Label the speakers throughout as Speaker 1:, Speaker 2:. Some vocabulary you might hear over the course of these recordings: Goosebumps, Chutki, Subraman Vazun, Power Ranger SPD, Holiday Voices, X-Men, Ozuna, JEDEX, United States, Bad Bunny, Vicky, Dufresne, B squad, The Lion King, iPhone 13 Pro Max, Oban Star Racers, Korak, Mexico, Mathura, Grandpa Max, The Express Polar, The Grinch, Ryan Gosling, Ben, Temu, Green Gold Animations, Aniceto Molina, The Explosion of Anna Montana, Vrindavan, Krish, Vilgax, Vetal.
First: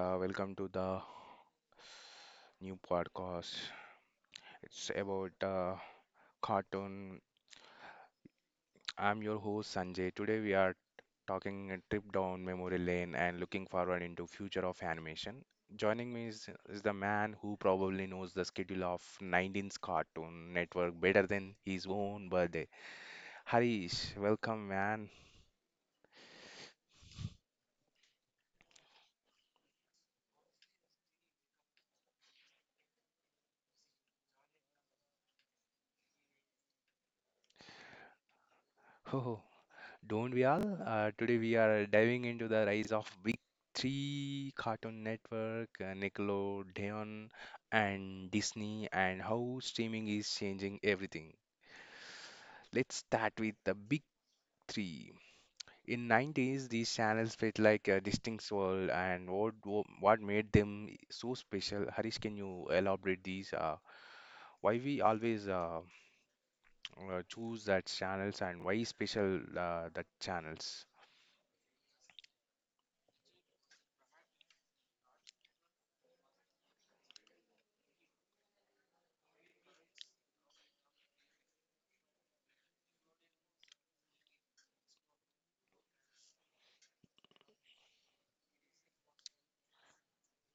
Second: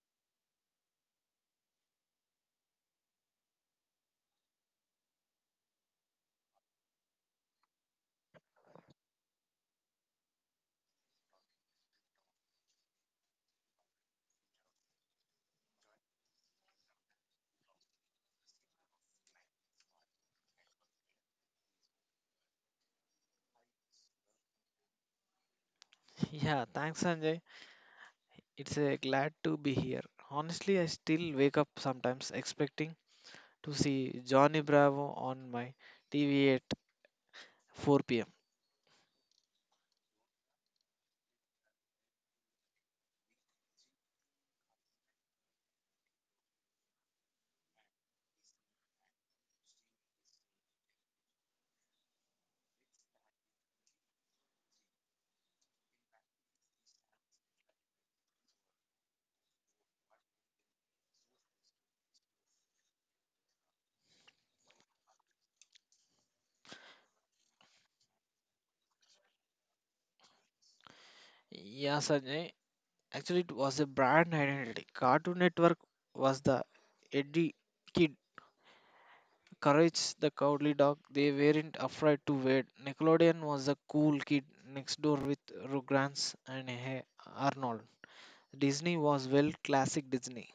Speaker 1: Welcome to the new podcast. It's about cartoon. I'm your host Sanjay. Today we are talking a trip down memory lane and looking forward into future of animation. Joining me is the man who probably knows the schedule of 19's Cartoon Network better than his own birthday. Harish, welcome, man.
Speaker 2: Yeah, thanks, Sanjay. It's a glad to be here. Honestly, I still wake up sometimes expecting to see Johnny Bravo on my TV at 4 pm.
Speaker 1: Don't we all? Today we are diving into the rise of Big Three Cartoon Network, Nickelodeon, and Disney, and how streaming is changing everything. Let's start with the Big Three. In '90s, these channels felt like a distinct world, and what made them so special? Harish, can you elaborate these? Why we always choose that channels and why special that channels?
Speaker 2: Yeah, Sanjay. Actually, it was a brand identity. Cartoon Network was the edgy kid, Courage the Cowardly Dog. They weren't afraid to wait. Nickelodeon was the cool kid next door with Rugrats and Hey Arnold. Disney was well classic Disney.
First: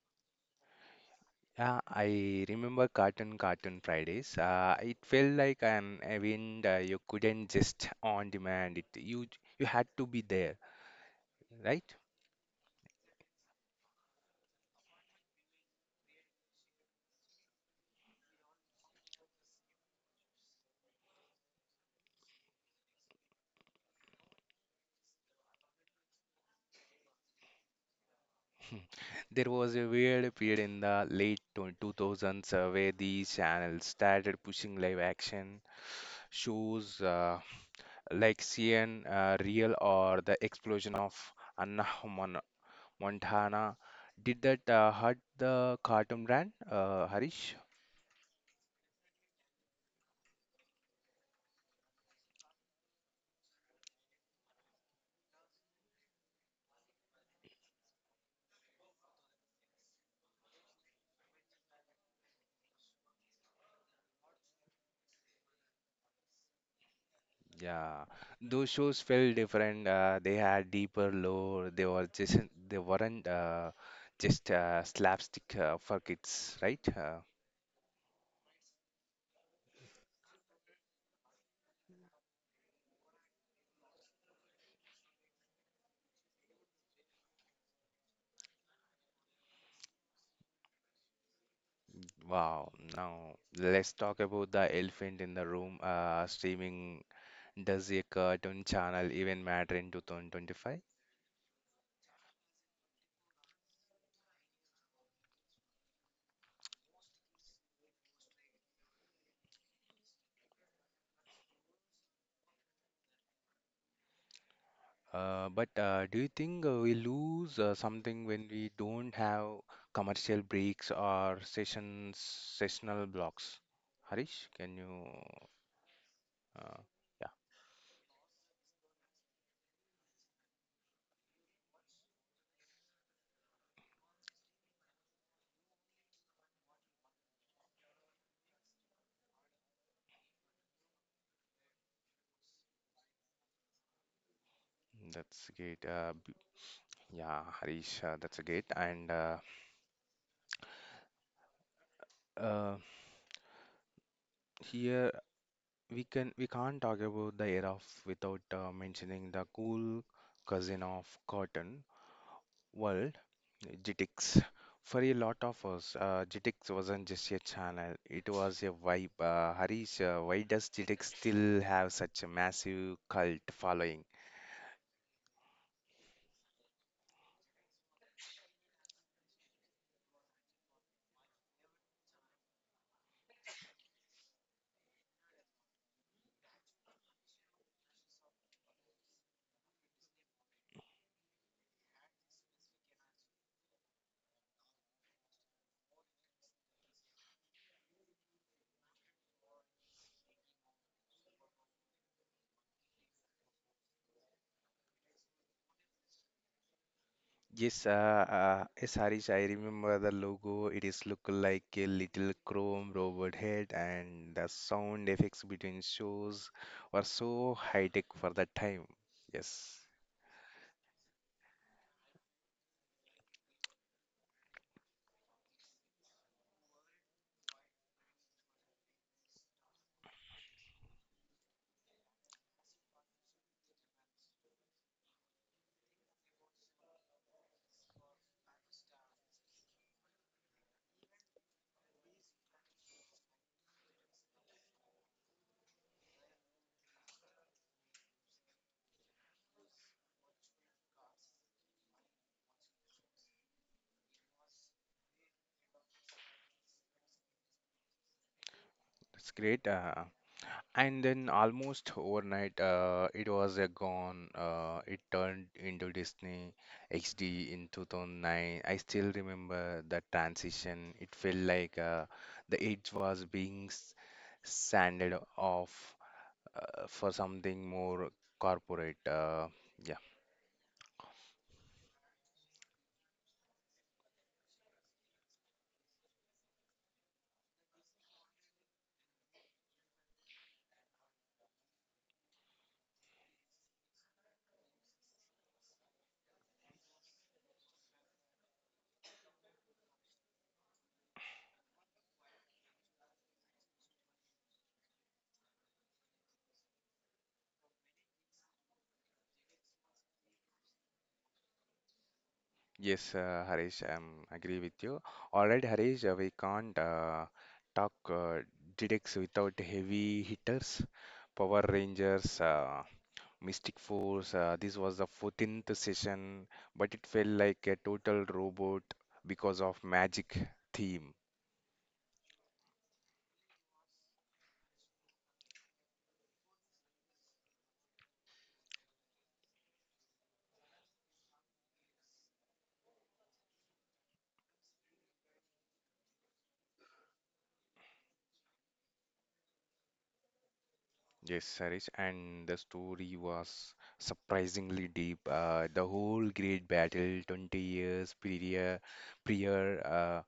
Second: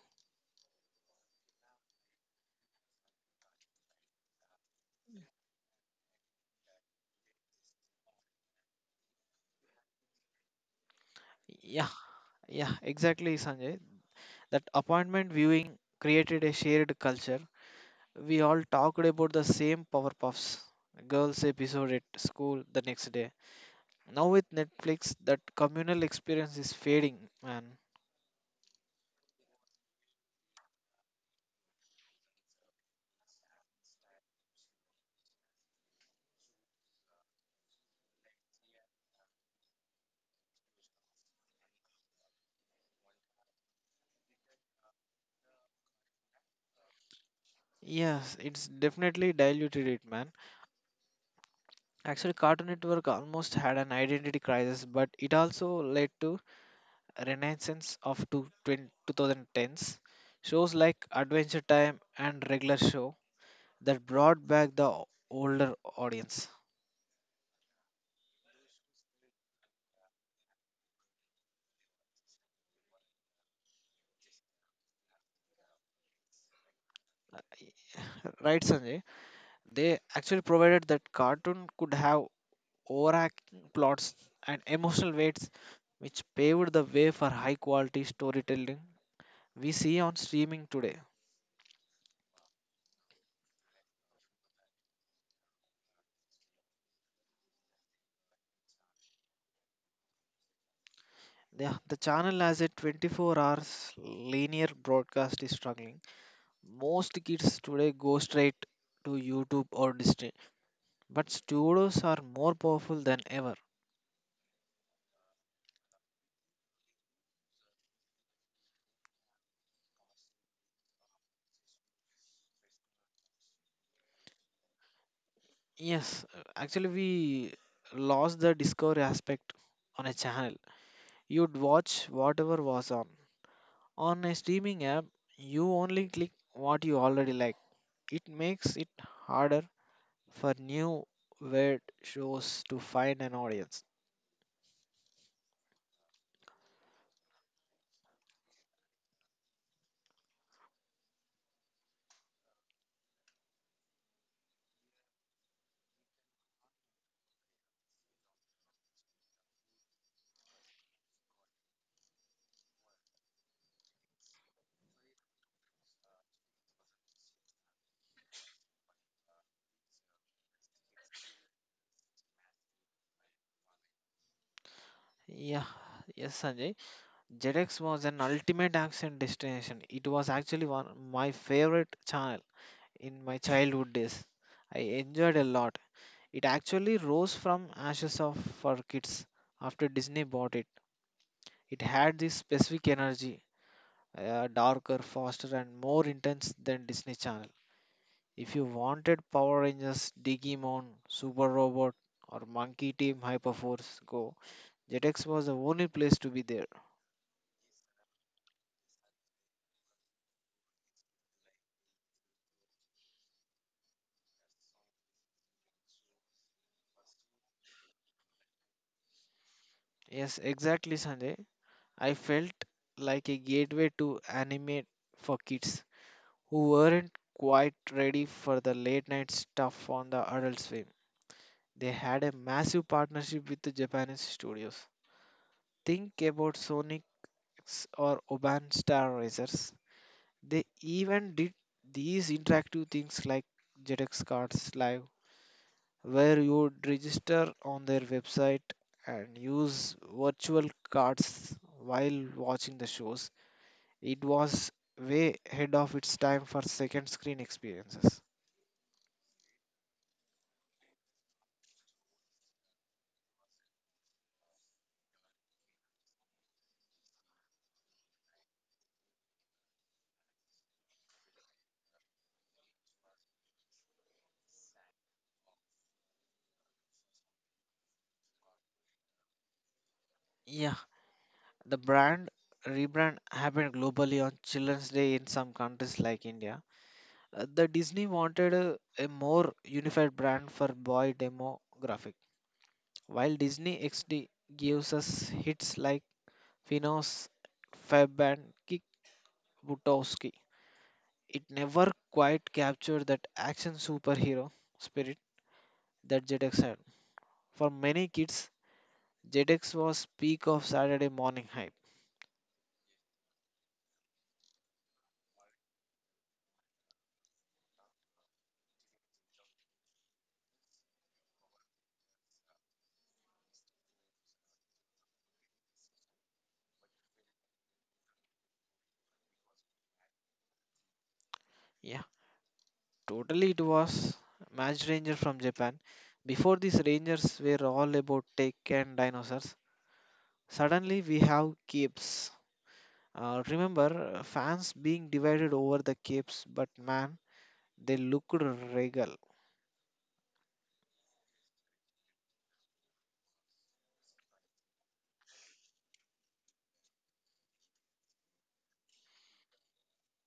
Speaker 1: Yeah, I remember Cartoon Fridays. It felt like an event, you couldn't just on demand it. You had to be there,
Speaker 2: Yeah,
Speaker 1: right?
Speaker 2: yeah, exactly, Sanjay. That appointment viewing created a shared culture. We all talked about the same Powerpuffs Girls episode at school the next day. Now with Netflix, that communal experience is fading, man.
Speaker 1: There was a weird period in the late 2000s, where these channels started pushing live action shows, like CN Real or The Explosion of Anna Mon- Montana. Did that hurt the cartoon brand, Harish?
Speaker 2: Yes, it's definitely diluted it, man. Actually, Cartoon Network almost had an identity crisis, but it also led to a renaissance of 20 2010s. Shows like Adventure Time and Regular Show that brought back the older audience.
Speaker 1: Yeah, those shows felt different. They had deeper lore. They weren't just slapstick for kids, right?
Speaker 2: Right, Sanjay? They actually provided that cartoon could have overacting plots and emotional weights, which paved the way for high quality storytelling we see on streaming today.
Speaker 1: Wow. Now let's talk about the elephant in the room. Streaming, does a cartoon channel even matter in 2025?
Speaker 2: The channel as a 24 hours linear broadcast is struggling. Most kids today go straight to YouTube or Disney, but studios are more powerful than ever.
Speaker 1: But do you think we lose something when we don't have commercial breaks or sessional blocks? Harish, can you?
Speaker 2: Yes,
Speaker 1: Yeah.
Speaker 2: actually, we lost the discovery aspect on a channel. You'd watch whatever was on. On a streaming app, you only click what you already like. It makes it harder for new weird shows to find an audience.
Speaker 1: That's great. Yeah, Harish, that's great. And uh, here we can't talk about the era of without mentioning the cool cousin of cotton world, GTX. For a lot of us, GTX wasn't just a channel; it was a vibe. Harish, why does GTX still have such a massive cult following?
Speaker 2: Yeah, yes, Sanjay. Jetix was an ultimate action destination. It was actually one my favorite channel in my childhood days. I enjoyed a lot. It actually rose from ashes of for kids after Disney bought it. It had this specific energy, darker, faster, and more intense than Disney Channel. If you wanted Power Rangers, Digimon, Super Robot, or Monkey Team Hyperforce Go, Jetix was the only place to be there.
Speaker 1: Yes, yes, Harish, I remember the logo. It is look like a little chrome robot head, and the sound effects between shows were so high tech for that time. Yes,
Speaker 2: Yes, exactly, Sanjay. I felt like a gateway to anime for kids who weren't quite ready for the late night stuff on the adult swim. They had a massive partnership with the Japanese studios. Think about Sonic's or Oban Star Racers. They even did these interactive things like JEDEX cards live, where you would register on their website and use virtual cards while watching the shows. It was way ahead of its time for second screen experiences.
Speaker 1: that's great. And then almost overnight, it was gone. It turned into Disney XD in 2009. I still remember the transition. It felt like the edge was being sanded off for something more corporate. Yeah.
Speaker 2: Yeah, the brand rebrand happened globally on Children's Day in some countries like India. The Disney wanted a more unified brand for boy demographic. While Disney XD gives us hits like Finos, Fabianski, Butowski, it never quite captured that action superhero spirit that ZX had. For many kids, ZX was peak of Saturday morning hype.
Speaker 1: Yes, Harish, I'm agree with you. All right, Harish, we can't talk DDX without heavy hitters. Power Rangers, Mystic Force. This was the 14th session, but it felt like a total robot because of magic theme.
Speaker 2: Yeah, totally it was. Match Ranger from Japan. Before these Rangers were all about tech and dinosaurs, suddenly we have capes. Fans being divided over the capes, but man, they looked regal.
Speaker 1: Yes, Harish, and the story was surprisingly deep. The whole great battle, 20 years prior,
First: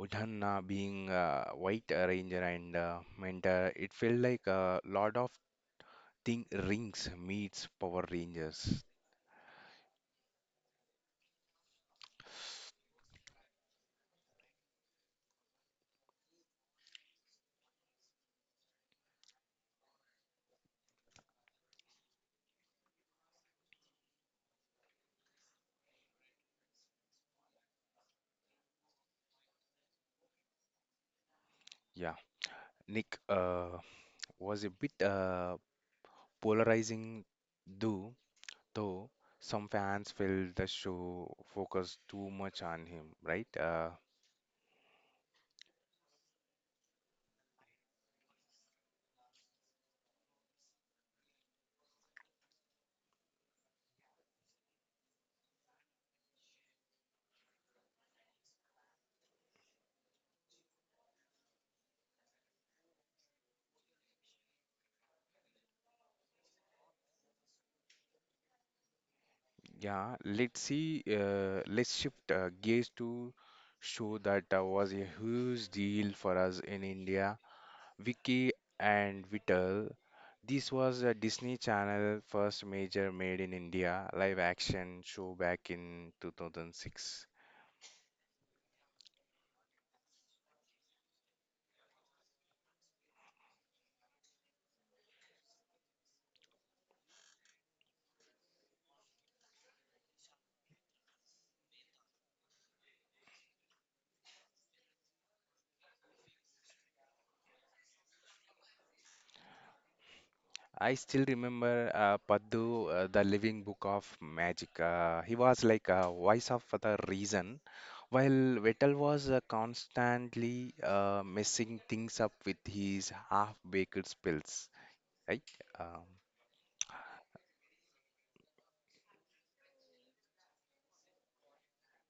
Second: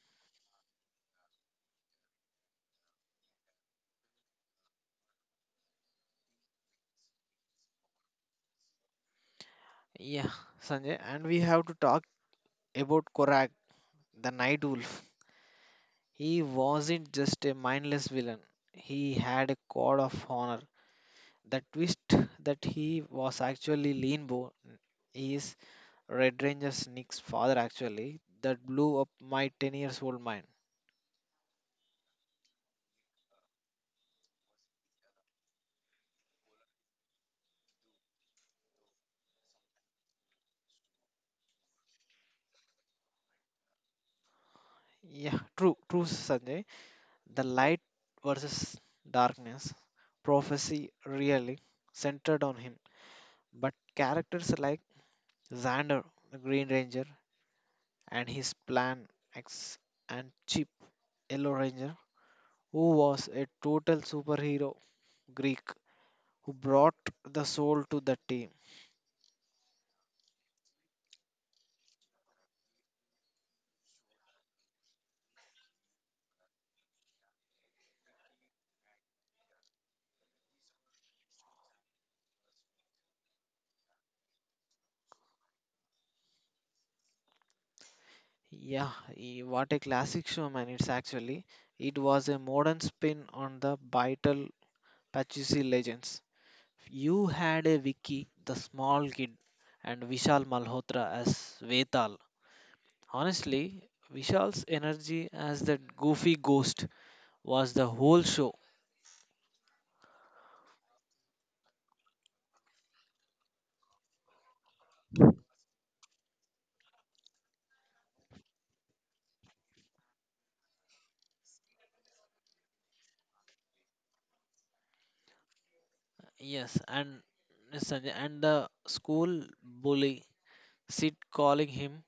Speaker 1: Udhanna being a White Ranger and mentor, it felt like a lot of thing rings meets Power Rangers.
Speaker 2: Yeah, Sanjay, and we have to talk about Korak, the night wolf. He wasn't just a mindless villain, he had a code of honor. The twist that he was actually Linbo is Red Ranger Sneak's father, actually, that blew up my 10 years old mind.
Speaker 1: Yeah, Nick was a bit polarizing, though, though, some fans felt the show focused too much on him, right?
Speaker 2: Yeah, true, Sanjay. The light versus darkness prophecy really centered on him, but characters like Xander, the Green Ranger, and his plan X and Chip, Yellow Ranger, who was a total superhero Greek who brought the soul to the team.
Speaker 1: Yeah, let's see. Let's shift gears to show that was a huge deal for us in India. Vicky and Vital. This was a Disney Channel first major made in India live action show back in 2006.
Speaker 2: Yeah, eh, what a classic show, man! It was a modern spin on the vital Pachisi legends. You had a Vicky, the small kid, and Vishal Malhotra as Vetal. Honestly, Vishal's energy as that goofy ghost was the whole show.
Speaker 1: I still remember Paddu, the living book of magic. He was like a voice of the reason while Vettel was constantly messing things up with his half-baked spills, right? Um,
Speaker 2: Yes, and Sanjay and the school bully Sid calling him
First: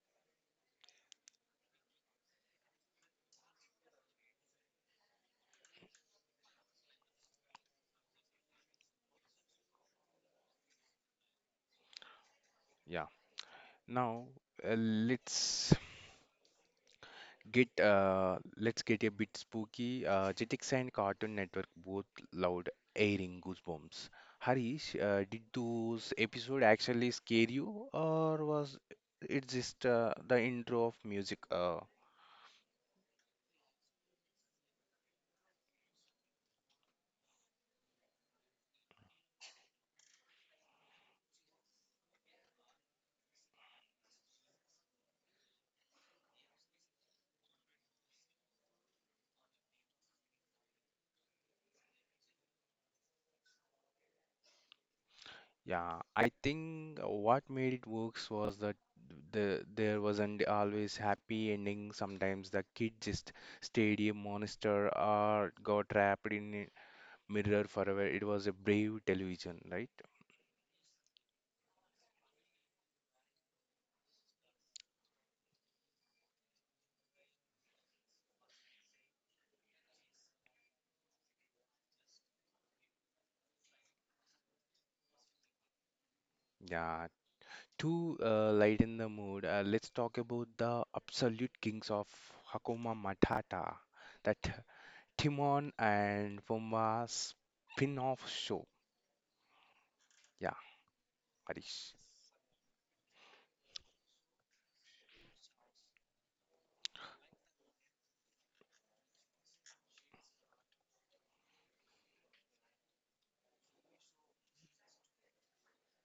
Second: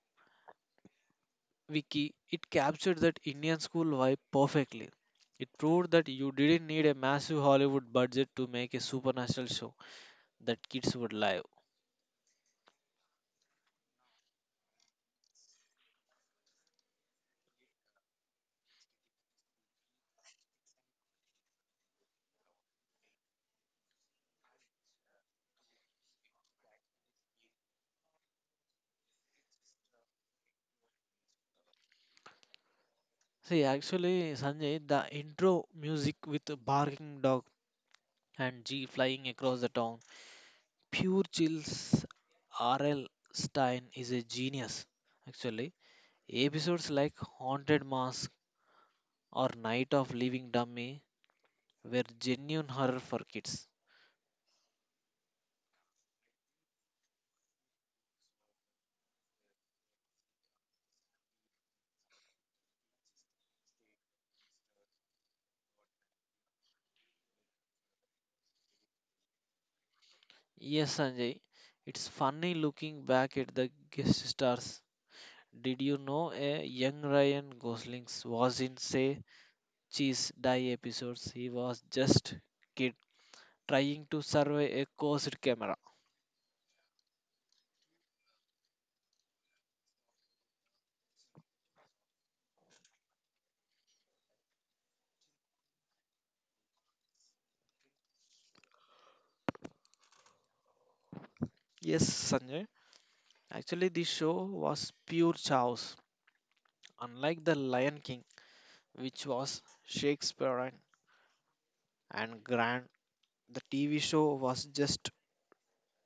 Speaker 2: Vicky, it captured that Indian school vibe perfectly. It proved that you didn't need a massive Hollywood budget to make a supernatural show that kids would love.
Speaker 1: yeah. Now uh, let's let's get a bit spooky. Jetix and Cartoon Network both loud airing goosebumps. Harish, did those episode actually scare you, or was it just the intro of music?
Speaker 2: See, actually, Sanjay, the intro music with a barking dog and G flying across the town, pure chills. R.L. Stein is a genius. Actually, episodes like Haunted Mask or Night of Living Dummy were genuine horror for kids.
Speaker 1: Yeah, I think what made it works was that there wasn't always happy ending. Sometimes the kid just stayed a monster or got trapped in a mirror forever. It was a brave television, right?
Speaker 2: Yes, Sanjay, it's funny looking back at the guest stars. Did you know a young Ryan Gosling was in say Cheese Die episodes? He was just kid trying to survive a closed camera.
Speaker 1: Yeah. To lighten the mood, let's talk about the absolute kings of Hakuna Matata, that Timon and Pumbaa spin-off show. Yeah, Harish.
Speaker 2: Yes, Sanjay. Actually, this show was pure chaos. Unlike The Lion King, which was Shakespearean and grand, the TV show was just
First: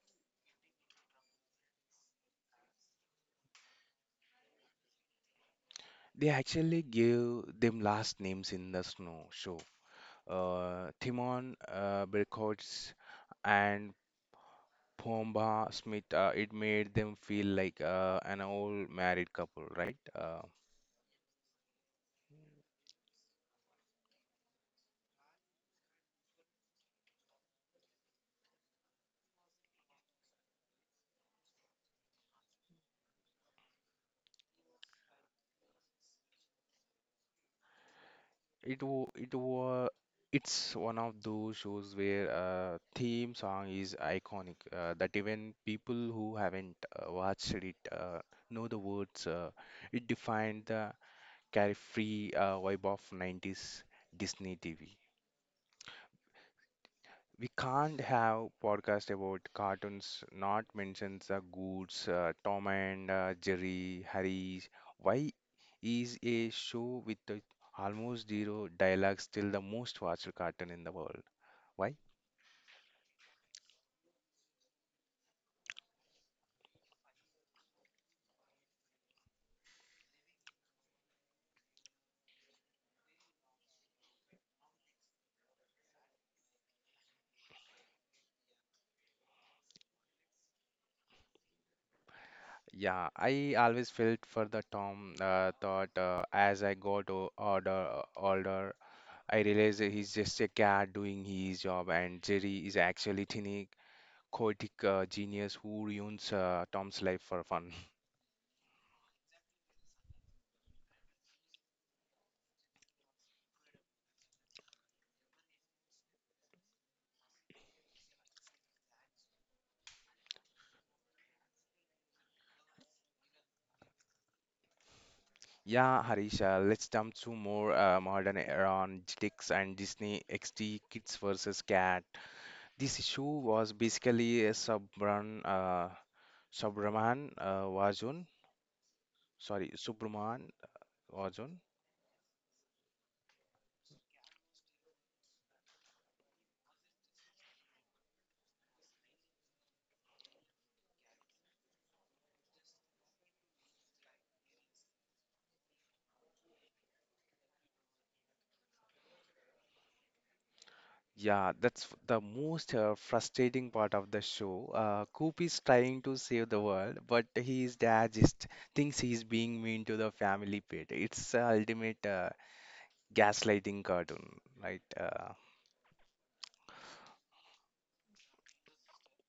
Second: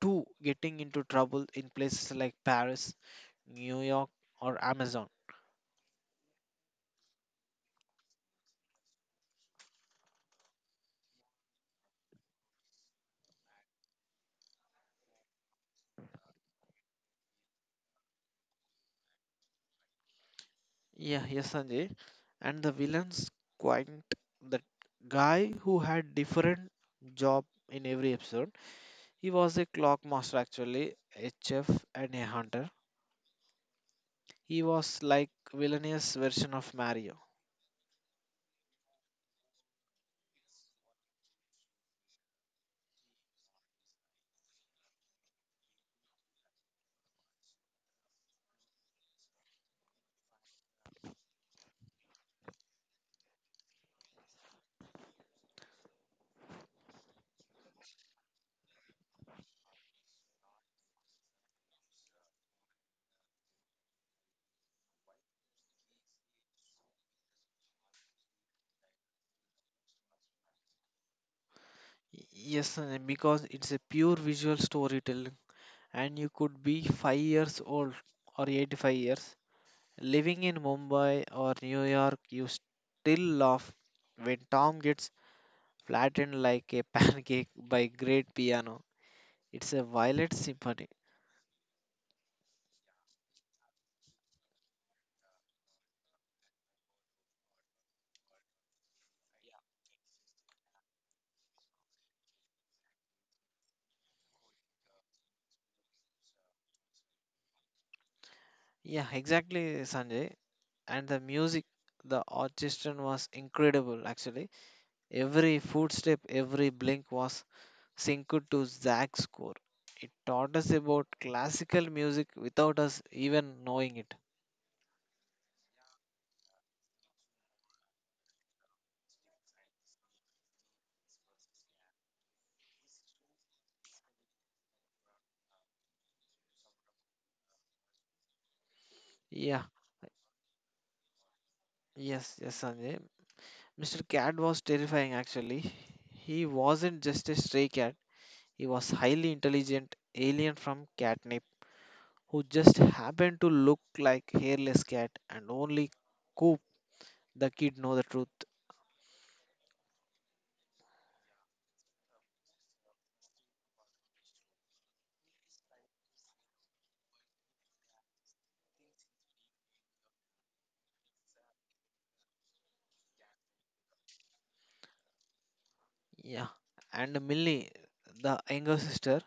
Speaker 2: to getting into trouble in places like Paris, New York, or Amazon.
Speaker 1: They actually gave them last names in the snow show. Timon, Berkots, and Pomba Smith. It made them feel like an old married couple, right?
Speaker 2: Yeah, yes, Sanjay. And the villain's quite the guy who had different job in every episode. He was a clock master actually, a chef and a hunter. He was like villainous version of Mario.
Speaker 1: It was it's one of those shows where theme song is iconic. That even people who haven't watched it know the words. It defined the carefree vibe of '90s Disney TV. We can't have podcast about cartoons not mentions the goods, Tom and Jerry, Harry's. Why is a show with the almost zero dialogue still the most watched cartoon in the world? Why?
Speaker 2: Y- Yes, Sanjay, because it's a pure visual storytelling, and you could be 5 years old or 85 years living in Mumbai or New York, you still laugh when Tom gets flattened like a pancake by great piano. It's a violet symphony.
Speaker 1: Yeah, I always felt for the Tom thought, as I got older, I realized that he's just a cat doing his job, and Jerry is actually tiny, chaotic genius who ruins Tom's life for fun.
Speaker 2: Yeah, exactly, Sanjay. And the music, the orchestra was incredible actually. Every footstep, every blink was synced to Zach's score. It taught us about classical music without us even knowing it.
Speaker 1: Yeah, Harish, let's jump to more modern era on GTX and Disney XD Kids versus Cat. This issue was basically a Subran, Subraman Vazun,
Speaker 2: Yeah,
Speaker 1: sorry, Subraman Vazun.
Speaker 2: yes, Sanjay. Mr. Cat was terrifying actually. He wasn't just a stray cat, he was highly intelligent alien from catnip who just happened to look like hairless cat and only Coop the kid know the truth.
Speaker 1: Yeah, the most frustrating part of the show. Coop is trying to save the world, but his dad just thinks he's being mean to the family pet. It's ultimate gaslighting cartoon, right?
Speaker 2: Yeah. And Millie, the younger sister,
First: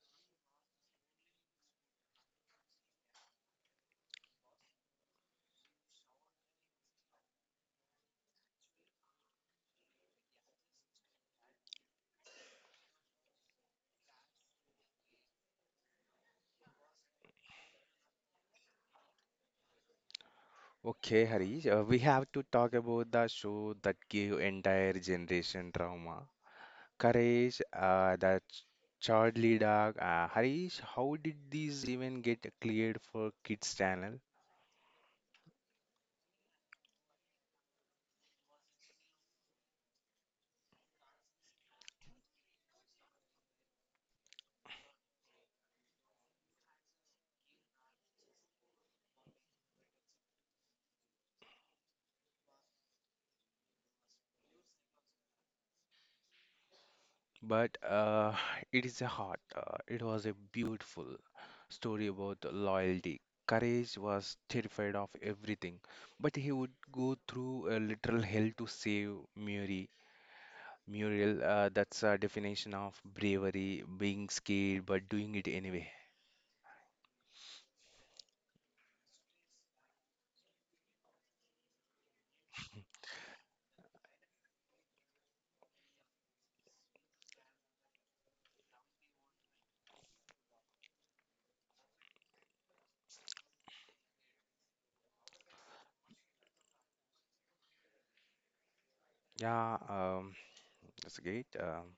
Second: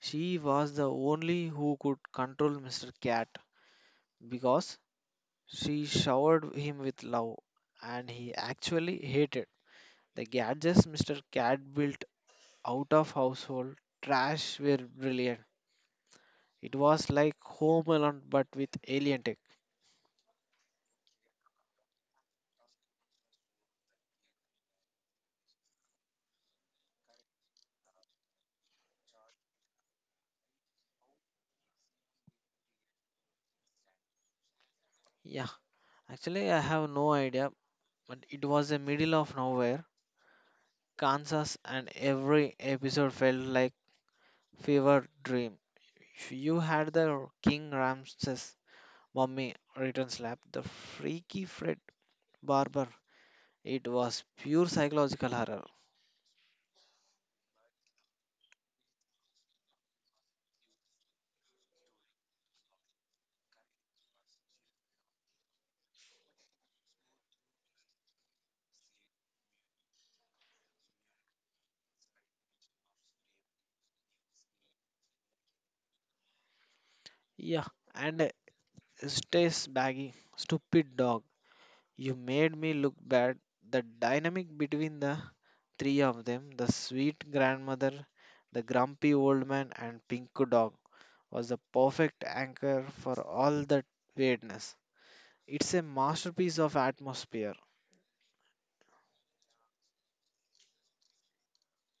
Speaker 2: she was the only who could control Mr. Cat because she showered him with love and he actually hated the gadgets Mr. Cat built out of household trash were brilliant. It was like Home Alone but with alien tech.
Speaker 1: Okay, Harish, we have to talk about the show that gave entire generation trauma. Courage, Charlie Dog. Harish, how did these even get cleared for kids channel?
Speaker 2: Yeah, actually I have no idea, but it was the middle of nowhere, Kansas, and every episode felt like fever dream. If you had the King Ramses mummy returns lab, the freaky Fred Barber. It was pure psychological horror.
Speaker 1: But it is a heart. It was a beautiful story about loyalty. Courage was terrified of everything, but he would go through a literal hell to save Mary. Muriel, that's a definition of bravery, being scared but doing it anyway.
Speaker 2: Yeah, and stays baggy, stupid dog. You made me look bad. The dynamic between the three of them the sweet grandmother, the grumpy old man, and Pinku dog was the perfect anchor for all that weirdness. It's a masterpiece of atmosphere.
Speaker 1: Yeah, that's great.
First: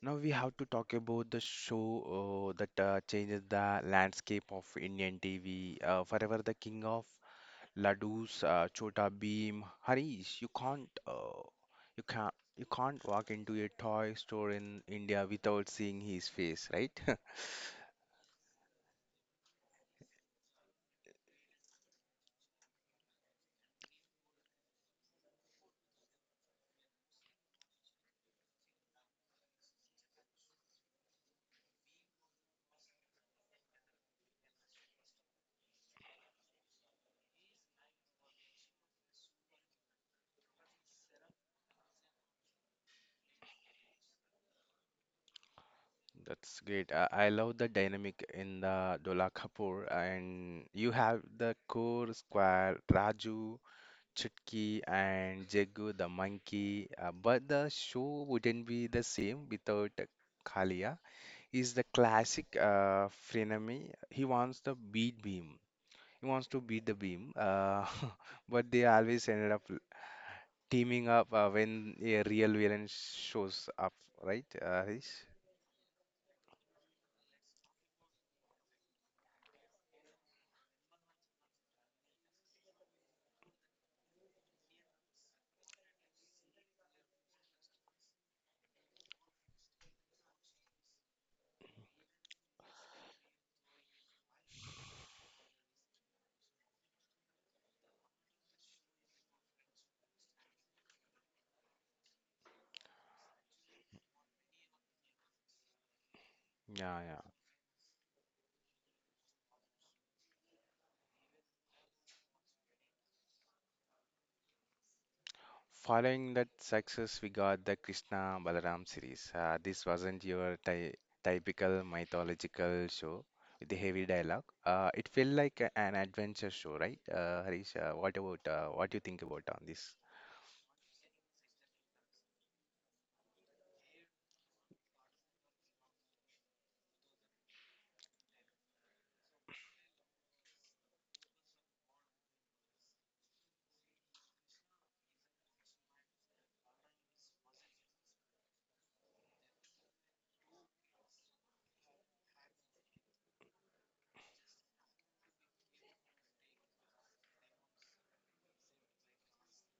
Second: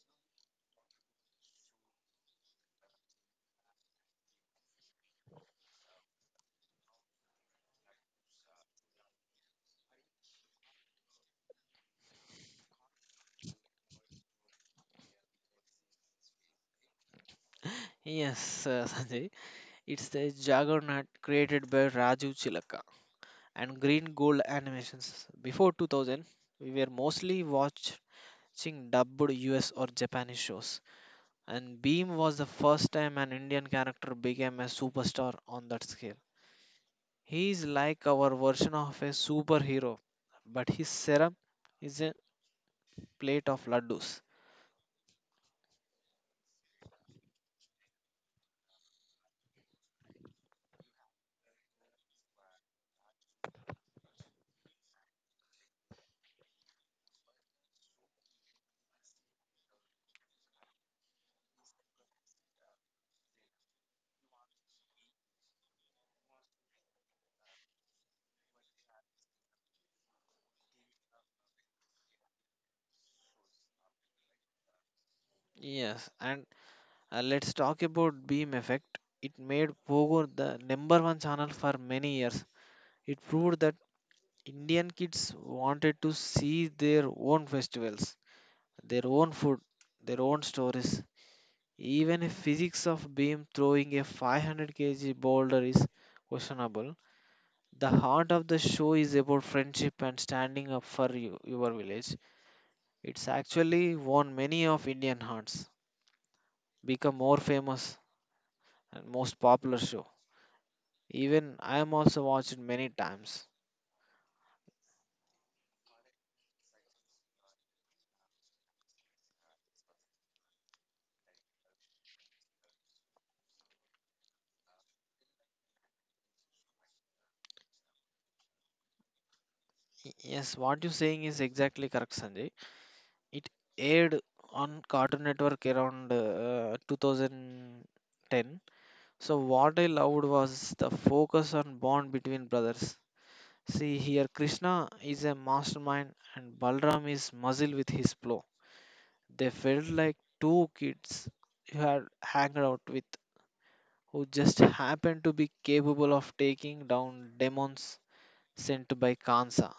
Speaker 1: Now we have to talk about the show that changes the landscape of Indian TV. Forever the king of laddus, Chota Bheem, Harish. You can't walk into a toy store in India without seeing his face, right?
Speaker 2: Yes, Sanjay. It's the juggernaut created by Raju Chilaka and Green Gold Animations. Before 2000, we were mostly watching dubbed US or Japanese shows. And Beam was the first time an Indian character became a superstar on that scale. He is like our version of a superhero, but his serum is a plate of laddus.
Speaker 1: That's great. I love the dynamic in the Dola Kapoor, and you have the core square Raju, Chutki, and Jagu the monkey. But the show wouldn't be the same without Kalia. He's the classic frenemy. He wants to beat the Beam. But they always ended up teaming up when a real villain shows up, right, Harish?
Speaker 2: Yes, and let's talk about Beam Effect. It made Pogo the number one channel for many years. It proved that Indian kids wanted to see their own festivals, their own food, their own stories. Even if physics of beam throwing a 500 kg boulder is questionable, the heart of the show is about friendship and standing up for you, your village. It's actually won many of Indian hearts,
Speaker 1: Yeah,
Speaker 2: become
Speaker 1: yeah.
Speaker 2: more famous and most popular show. Even I am also watched many times.
Speaker 1: Following that success, we got the Krishna Balaram series. This wasn't your typical mythological show with the heavy dialogue. It felt like an adventure show, right? Harish, what do you think about on this?
Speaker 2: Yes, what you're saying is exactly correct, Sanjay. It aired on Cartoon Network around 2010. So what I loved was the focus on bond between brothers. See here, Krishna is a mastermind and Balram is muzzle with his plow. They felt like two kids you had hanged out with who just happened to be capable of taking down demons sent by Kansa.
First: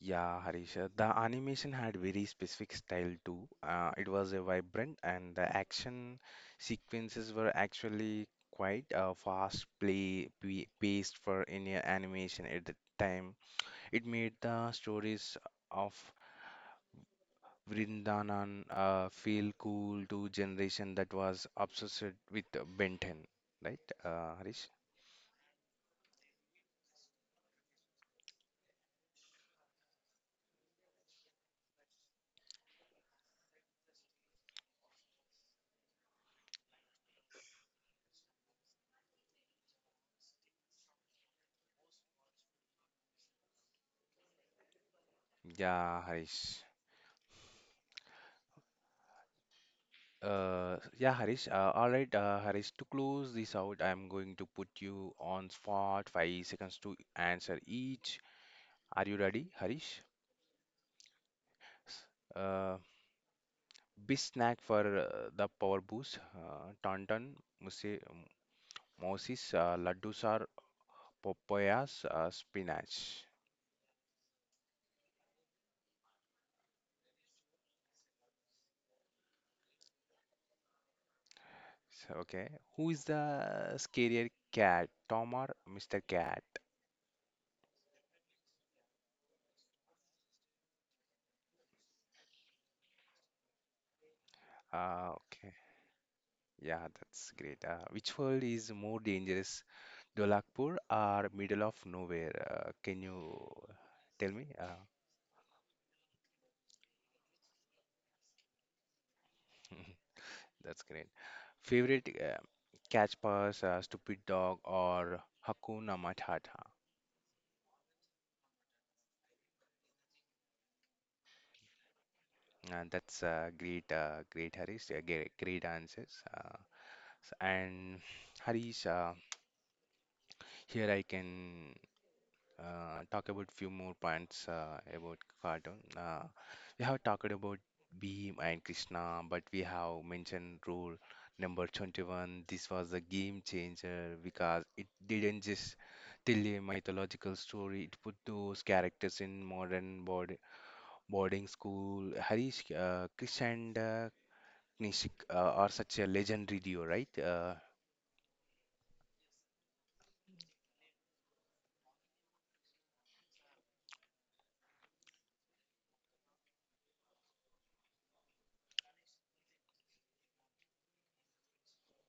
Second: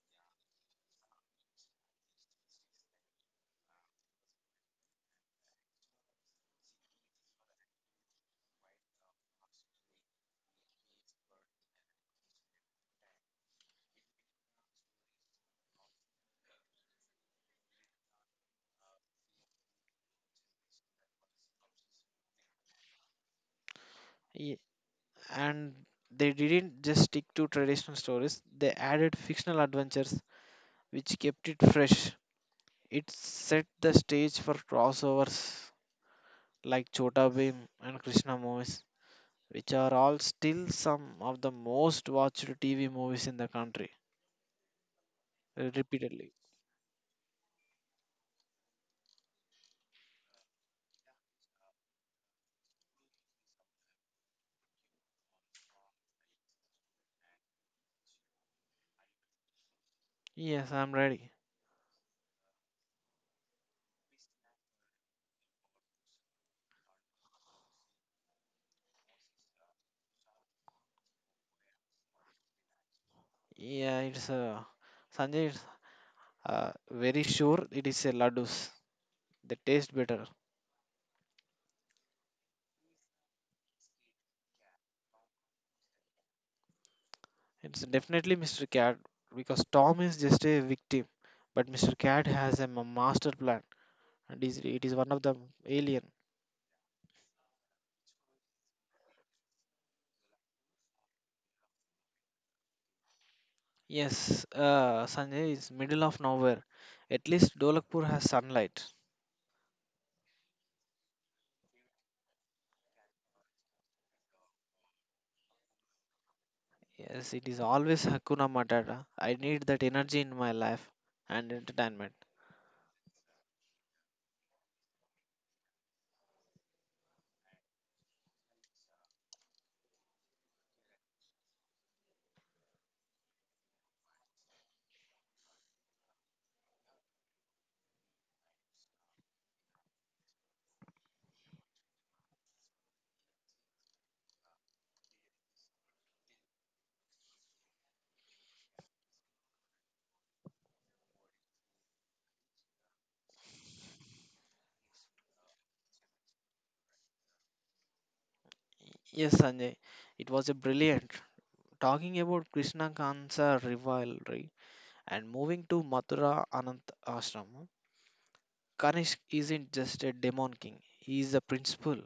Speaker 1: Yeah, Harish, the animation had very specific style too. It was a vibrant, and the action sequences were actually quite fast, paced for any animation at the time. It made the stories of Vrindavan feel cool to generation that was obsessed with Ben 10, right,
Speaker 2: Ye-
Speaker 1: Harish?
Speaker 2: And they didn't just stick to traditional stories, they added fictional adventures which kept it fresh. It set the stage for crossovers like Chota Bheem and Krishna movies, which are all still some of the most watched TV movies in the country
Speaker 1: Yeah,
Speaker 2: repeatedly.
Speaker 1: Harish. Yeah, Harish. All right, Harish. To close this out, I'm going to put you on spot. 5 seconds to answer each. Are you ready, Harish?
Speaker 2: Yes, I'm ready.
Speaker 1: Uh, Best snack for the power boost. Tauntaun, muse- Moses, laddus are papayas, spinach.
Speaker 2: Yeah, it's Sanjay. It's, very sure it is a laddus. They taste better.
Speaker 1: So, okay. Who is the scarier cat, Tom or Mr. Cat?
Speaker 2: It's definitely Mr. Cat because Tom is just a victim, but Mr. Cat has a master plan, and is it is one of the
Speaker 1: Okay.
Speaker 2: alien.
Speaker 1: Yeah, that's great. Which world is more dangerous, Dolakpur or middle of nowhere? Can you tell me?
Speaker 2: Yes, Sanjay is middle of nowhere. At least Dolakpur has sunlight.
Speaker 1: That's great. Favorite catch pass, stupid dog, or Hakuna Matata?
Speaker 2: Yes, it is always Hakuna Matata. I need that energy in my life and entertainment.
Speaker 1: And that's great Harish. Great answers. And Harish, here I can talk about few more points about cartoon. We have talked about Beam and Krishna, but we have mentioned rule number 21. This was a game changer because it didn't just tell a mythological story. It put those characters in boarding school. Harish, Krish and Knishik are such a legendary duo, right?
Speaker 2: Yes, Sanjay, it was a brilliant. Talking about Krishna Kansa rivalry and moving to Mathura Anant Ashram, Kanishk isn't just a demon king, he is a principal.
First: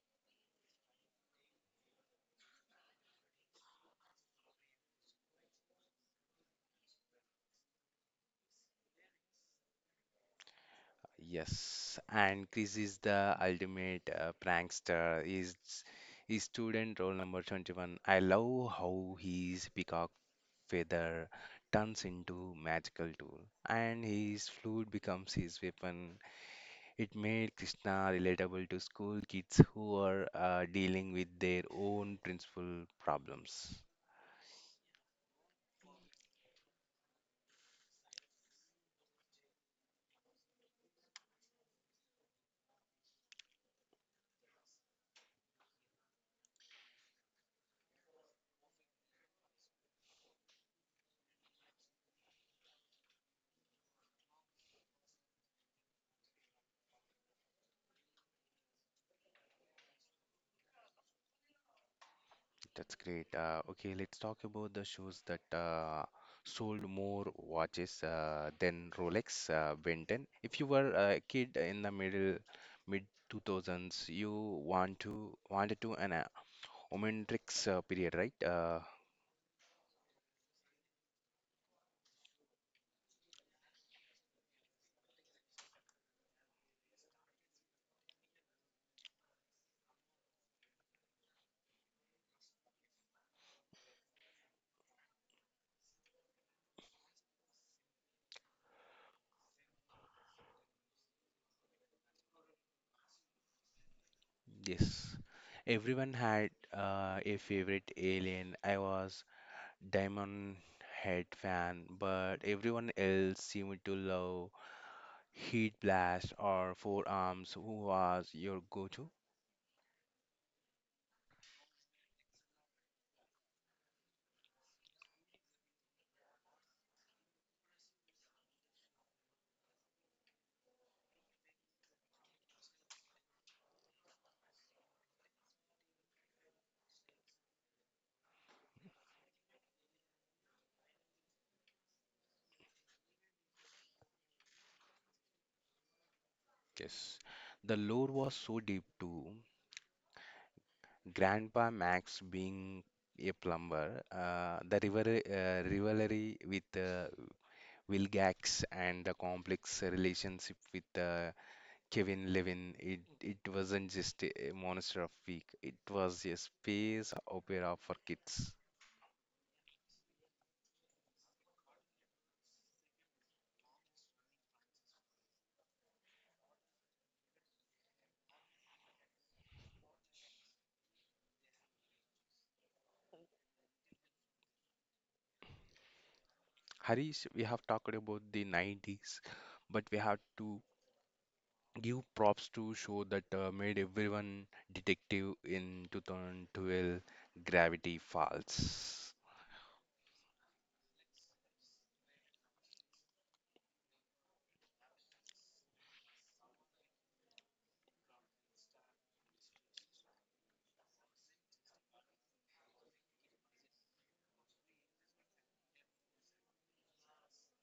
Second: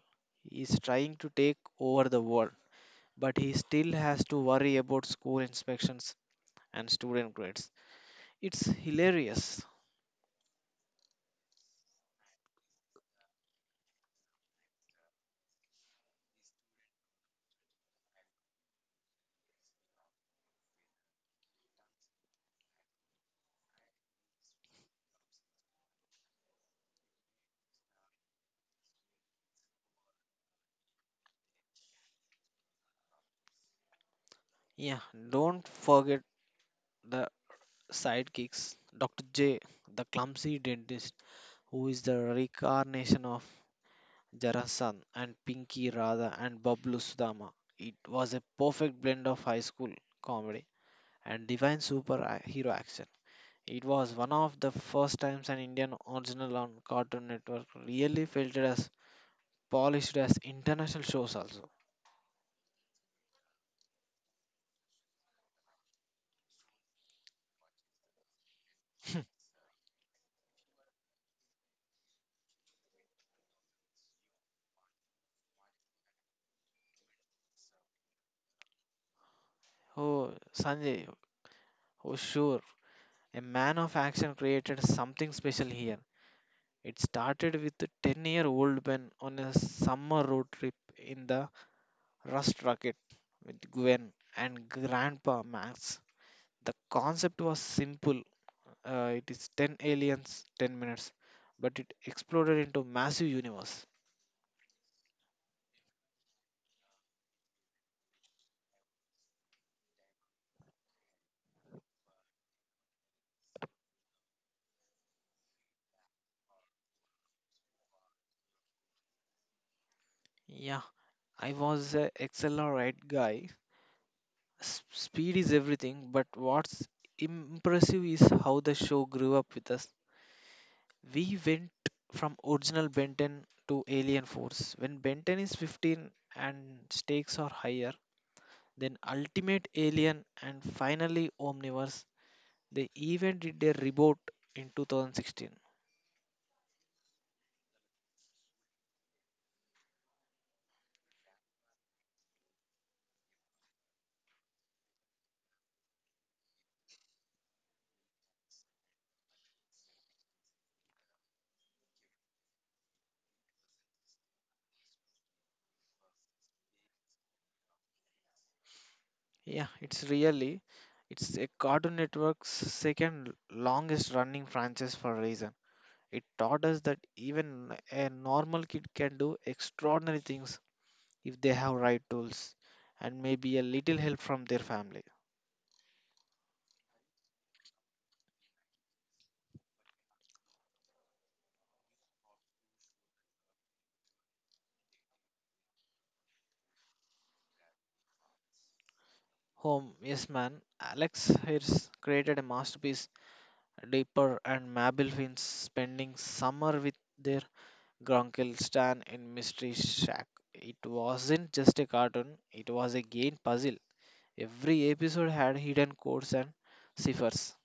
Speaker 2: He is trying to take over the world, but he still has to worry about school inspections and student grades. It's hilarious.
Speaker 1: Yes, and Chris is the ultimate prankster. Is student role number 21. I love how his peacock feather turns into magical tool, and his flute becomes his weapon. It made Krishna relatable to school kids who are dealing with their own principal problems.
Speaker 2: Yeah, don't forget the sidekicks Dr. J, the clumsy dentist, who is the reincarnation of Jarasan, and Pinky Radha and Bablu Sudama. It was a perfect blend of high school comedy and divine superhero action. It was one of the first times an Indian original on Cartoon Network really felt it as polished as international shows also.
Speaker 1: That's great. Okay, let's talk about the shows that sold more watches than Rolex, Ben. If you were a kid in the mid 2000s, you wanted to an Omnitrix period, right?
Speaker 2: Oh, Sanjay, oh sure, a man of action created something special here. It started with a 10-year-old Ben on a summer road trip in the Rust Rocket with Gwen and Grandpa Max. The concept was simple it is 10 aliens, 10 minutes, but it exploded into massive universe.
Speaker 1: Yes. Everyone had a favorite alien. I was Diamond Head fan, but everyone else seemed to love Heat Blast or Four Arms, who was your go-to?
Speaker 2: Yeah, I was a accelerate guy. Speed is everything, but what's impressive is how the show grew up with us. We went from original Benton to Alien Force. When Benton is 15 and stakes are higher, then Ultimate Alien and finally Omniverse, they even did a reboot in 2016.
Speaker 1: Yes, the lore was so deep too. Grandpa Max being a plumber, the rivalry with Vilgax and the complex relationship with Kevin Levin. It wasn't just a monster of week. It was a space opera for kids.
Speaker 2: Yeah, it's a Cartoon Network's second longest running franchise for a reason. It taught us that even a normal kid can do extraordinary things if they have right tools and maybe a little help from their family.
Speaker 1: Harish, we have talked about the '90s, but we have to give props to show that made everyone detective in 2012 Gravity Falls.
Speaker 2: Home, yes, man. Alex Hirsch created a masterpiece, Deeper and Mabel Finch spending summer with their grunkle Stan in Mystery Shack. It wasn't just a cartoon, it was a game puzzle. Every episode had hidden codes and ciphers.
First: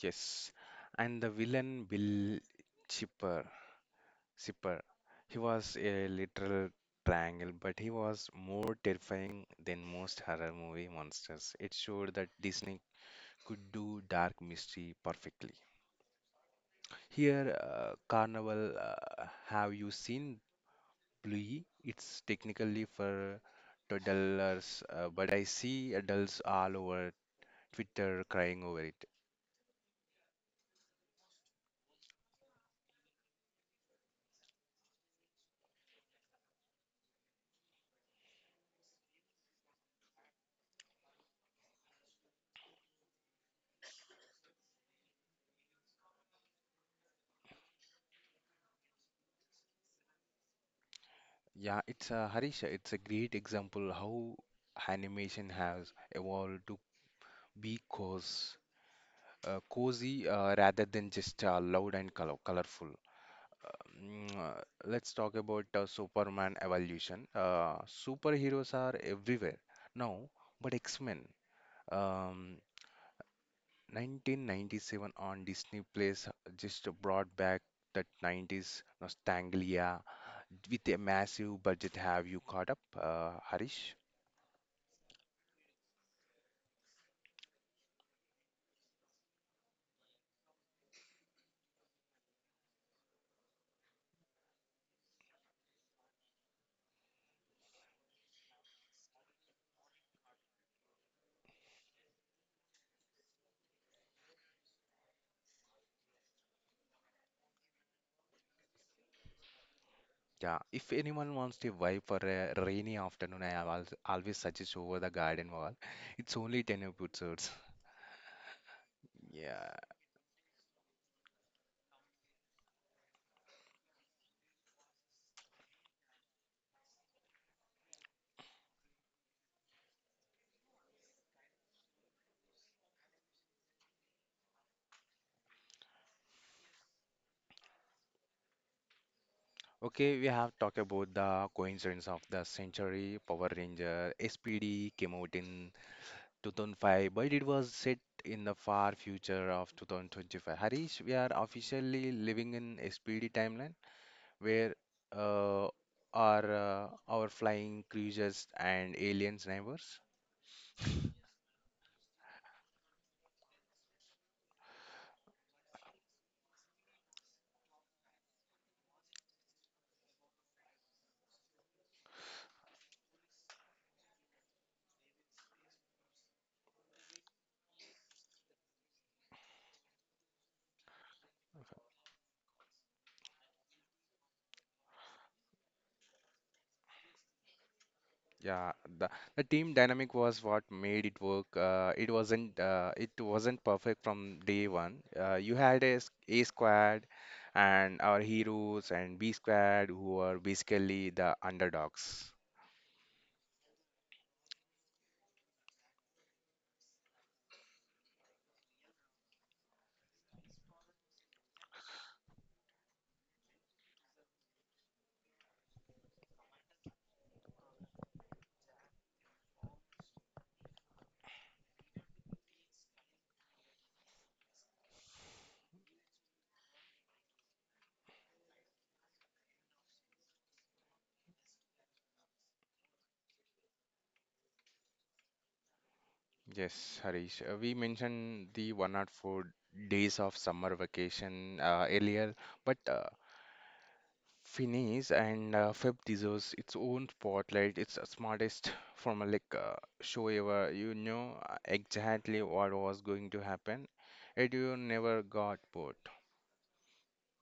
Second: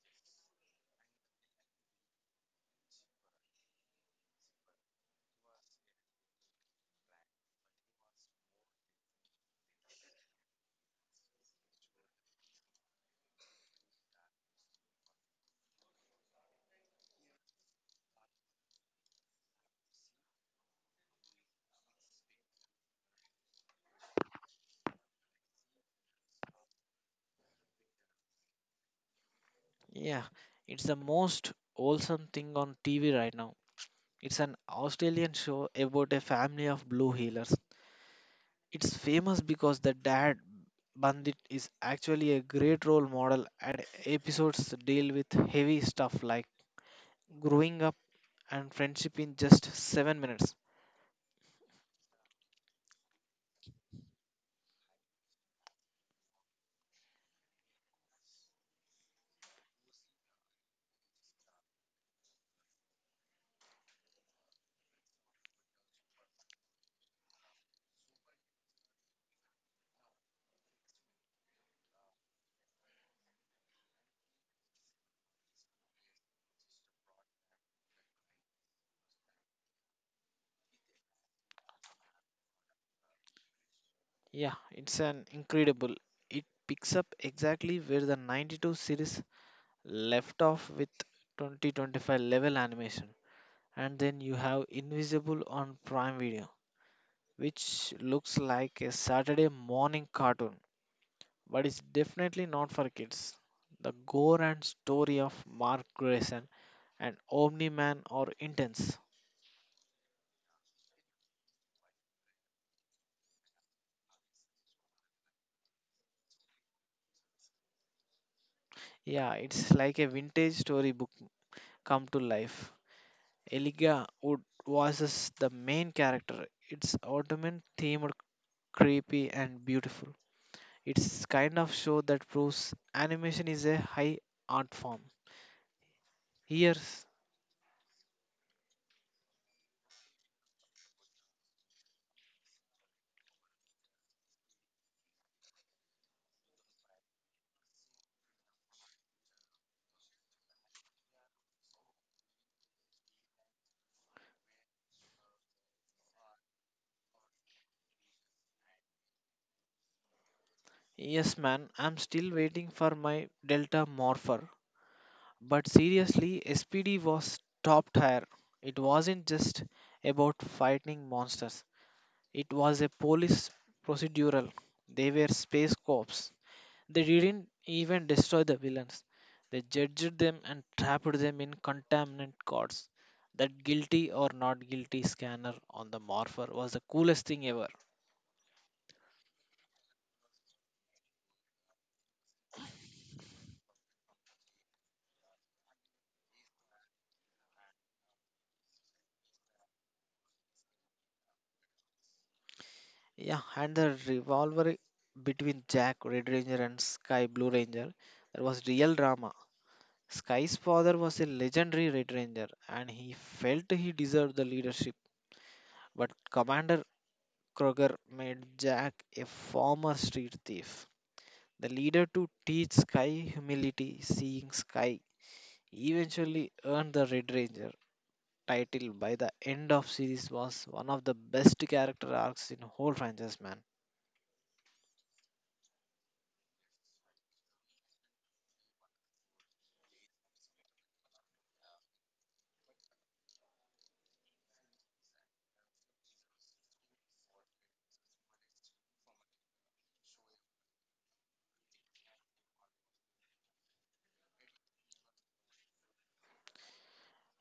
Speaker 1: Yes, and the villain Bill Chipper, Chipper, he was a literal triangle, but he was more terrifying than most horror movie monsters. It showed that Disney could do dark mystery perfectly. Here, Carnival, have you seen Bluey? It's technically for toddlers, but I see adults all over Twitter crying over it.
Speaker 2: Yeah, it's the most wholesome thing on TV right now. It's an Australian show about a family of blue healers. It's famous because the dad bandit is actually a great role model and episodes deal with heavy stuff like growing up and friendship in just 7 minutes.
Speaker 1: Yeah, it's Harisha. It's a great example how animation has evolved to be cozy rather than just loud and colorful. Let's talk about Superman evolution. Superheroes are everywhere now, but X-Men. Um, 1997 on Disney Plus just brought back that '90s nostalgia with a massive budget. Have you caught up, Harish?
Speaker 2: Yeah, it's an incredible. It picks up exactly where the 92 series left off with 2025 level animation. And then you have Invisible on Prime Video, which looks like a Saturday morning cartoon but it's definitely not for kids. The gore and story of Mark Grayson and Omni Man are intense.
Speaker 1: Yeah, if anyone wants to vibe for a rainy afternoon, I have always suggest Over the Garden Wall. It's only 10 episodes.
Speaker 2: Yeah, it's
Speaker 1: Yeah.
Speaker 2: like a vintage storybook come to life. Eliga Wood voices the main character. It's autumn themed, creepy, and beautiful. It's kind of show that proves animation is a high art form. Here's
Speaker 1: Okay, we have talked about the coincidence of the century, Power Ranger, SPD came out in 2005, but it was set in the far future of 2025. Harish, we are officially living in SPD timeline where uh, our flying cruisers and aliens neighbors.
Speaker 2: yes, man, I'm still waiting for my Delta Morpher. But seriously, SPD was top tier. It wasn't just about fighting monsters. It was a police procedural. They were space cops. They didn't even destroy the villains. They judged them and trapped them in contaminant gods. That guilty or not guilty scanner on the Morpher was the coolest thing ever.
Speaker 1: Yeah, the the team dynamic was what made it work. It wasn't perfect from day one. You had A squad and our heroes and B squad who were basically the underdogs.
Speaker 2: Yeah, and the revolver between Jack Red Ranger and Sky Blue Ranger, there was real drama. Sky's father was a legendary Red Ranger, and he felt he deserved the leadership. But Commander Kroger made Jack a former street thief. The leader to teach Sky humility, seeing Sky, eventually earned the Red Ranger title by the end of series was one of the best character arcs in whole franchise man.
Speaker 1: Yes, Harish. We mentioned the 104 days of summer vacation earlier, but Finis and Feb deserves its own spotlight. It's the smartest from a like show ever. You know exactly what was going to happen, and you never got bored.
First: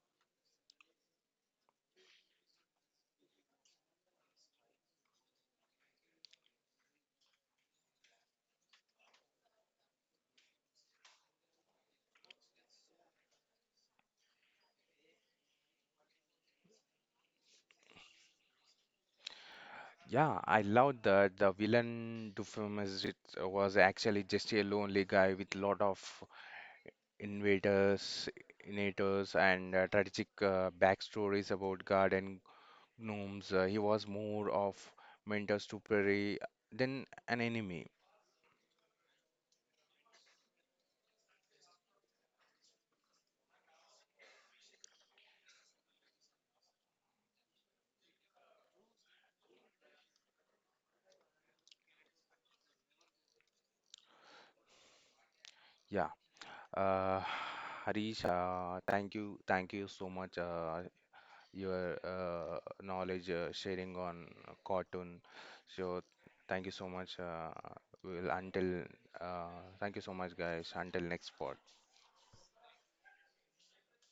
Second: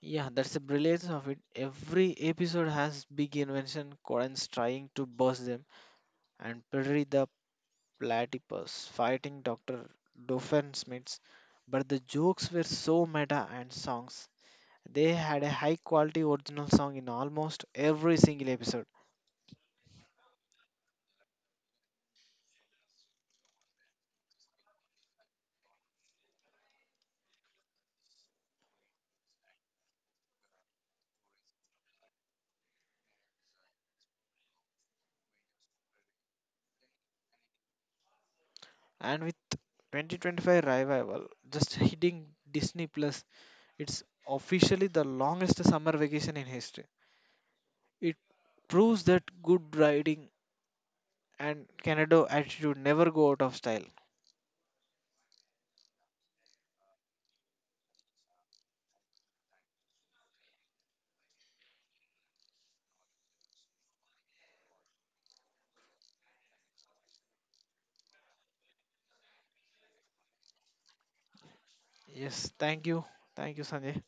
Speaker 2: Yeah, that's the brilliance of it. Every episode has big invention, Coden's trying to burst them and Perry the platypus fighting Dr. Doofenshmirtz, but the jokes were so meta and songs. They had a high quality original song in almost every single episode.
Speaker 1: Yeah, I love that the villain Dufresne it was actually just a lonely guy with lot of invaders, innators, and tragic backstories about garden gnomes. He was more of mentor to Perry than an enemy.
Speaker 2: And with 2025 revival just hitting Disney Plus, it's officially the longest summer vacation in history. It proves that good writing and Canada attitude never go out of style.
Speaker 1: Yeah. Uh, Harish, thank you so much. Your knowledge sharing on cartoon. So thank you so much. Will until thank you so much, guys. Until next part.
Speaker 2: Yes, thank you. Thank you, Sanjay.